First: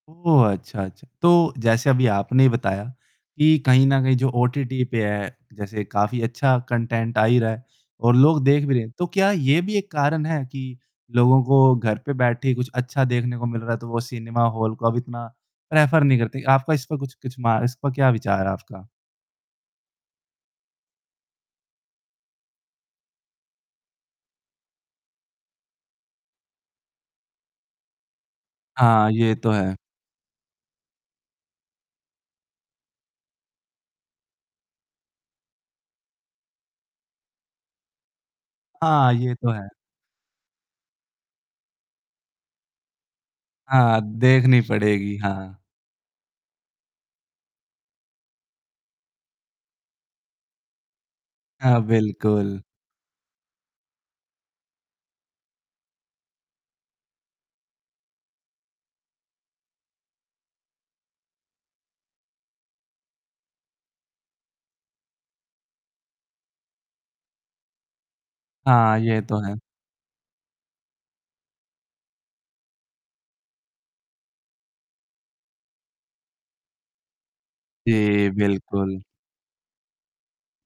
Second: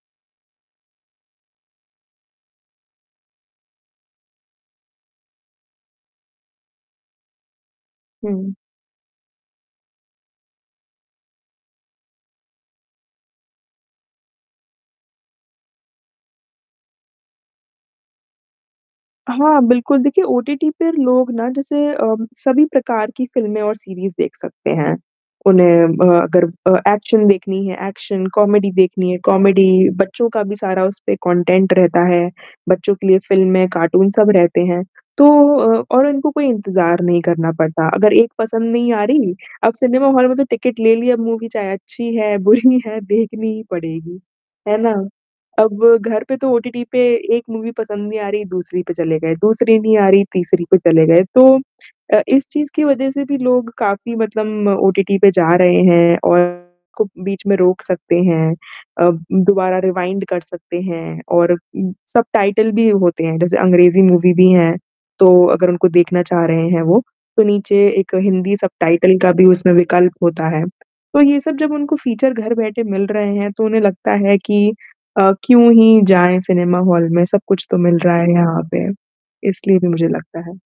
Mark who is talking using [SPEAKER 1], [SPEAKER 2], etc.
[SPEAKER 1] ओह! अच्छा, अच्छा। तो जैसे अभी आपने ही बताया, कि कहीं न कहीं जो ओटीटी पे है, जैसे काफ़ी अच्छा कंटेंट आ ही रहा है और लोग
[SPEAKER 2] हुँ।
[SPEAKER 1] देख भी रहे हैं। तो क्या ये भी एक कारण है कि लोगों को घर पे बैठे ही कुछ अच्छा देखने को मिल रहा है तो वो सिनेमा हॉल को अब इतना प्रेफर नहीं करते? आपका इस पे कुछ कुछ मा इस पर क्या विचार है आपका?
[SPEAKER 2] हाँ, बिल्कुल देखिए ओटीटी पे लोग ना जैसे अम, सभी प्रकार की फ़िल्में और सीरीज़ देख सकते हैं। उन्हें ब अगर अ, एक्शन देखनी है एक्शन, कॉमेडी देखनी
[SPEAKER 1] हाँ,
[SPEAKER 2] है
[SPEAKER 1] ये तो है।
[SPEAKER 2] कॉमेडी, बच्चों का भी सारा उस पे कॉन्टेंट रहता है। बच्चों के लिए फिल्में, कार्टून सब रहते हैं, तो अ, और इनको कोई इंतज़ार नहीं करना पड़ता। अगर एक पसंद नहीं आ
[SPEAKER 1] हाँ,
[SPEAKER 2] रही,
[SPEAKER 1] ये तो है।
[SPEAKER 2] आप सिनेमा हॉल में तो टिकट ले लिया मूवी चाहे अच्छी है, बुरी है देखनी ही
[SPEAKER 1] हाँ,
[SPEAKER 2] पड़ेगी।
[SPEAKER 1] देखनी
[SPEAKER 2] है ना?
[SPEAKER 1] पड़ेगी। हाँ।
[SPEAKER 2] अब घर पे तो ओटीटी पे एक मूवी पसंद नहीं आ रही दूसरी पे चले गए, दूसरी नहीं आ रही तीसरी पे चले गए, तो
[SPEAKER 1] हाँ,
[SPEAKER 2] अ, इस
[SPEAKER 1] बिल्कुल।
[SPEAKER 2] चीज़ की वजह से भी लोग काफ़ी मतलब ओटीटी पे जा रहे हैं और [unintelligible] बीच में रोक सकते हैं। अ, दोबारा रिवाइंड कर सकते हैं और उम, सबटाइटल भी होते हैं। जैसे अंग्रेज़ी मूवी भी हैं, तो अगर उनको देखना चाह रहे हैं वो, तो नीचे एक हिंदी
[SPEAKER 1] हाँ,
[SPEAKER 2] सबटाइटल
[SPEAKER 1] ये
[SPEAKER 2] का
[SPEAKER 1] तो
[SPEAKER 2] भी
[SPEAKER 1] है।
[SPEAKER 2] उसमें विकल्प होता है। तो ये सब जब उनको फीचर घर बैठे मिल रहे हैं तो उन्हें लगता है कि अ, क्यों ही जाएँ सिनेमा हॉल में, सब कुछ तो मिल रहा
[SPEAKER 1] जी,
[SPEAKER 2] है यहाँ पे।
[SPEAKER 1] बिल्कुल।
[SPEAKER 2] इसलिए भी मुझे लगता है।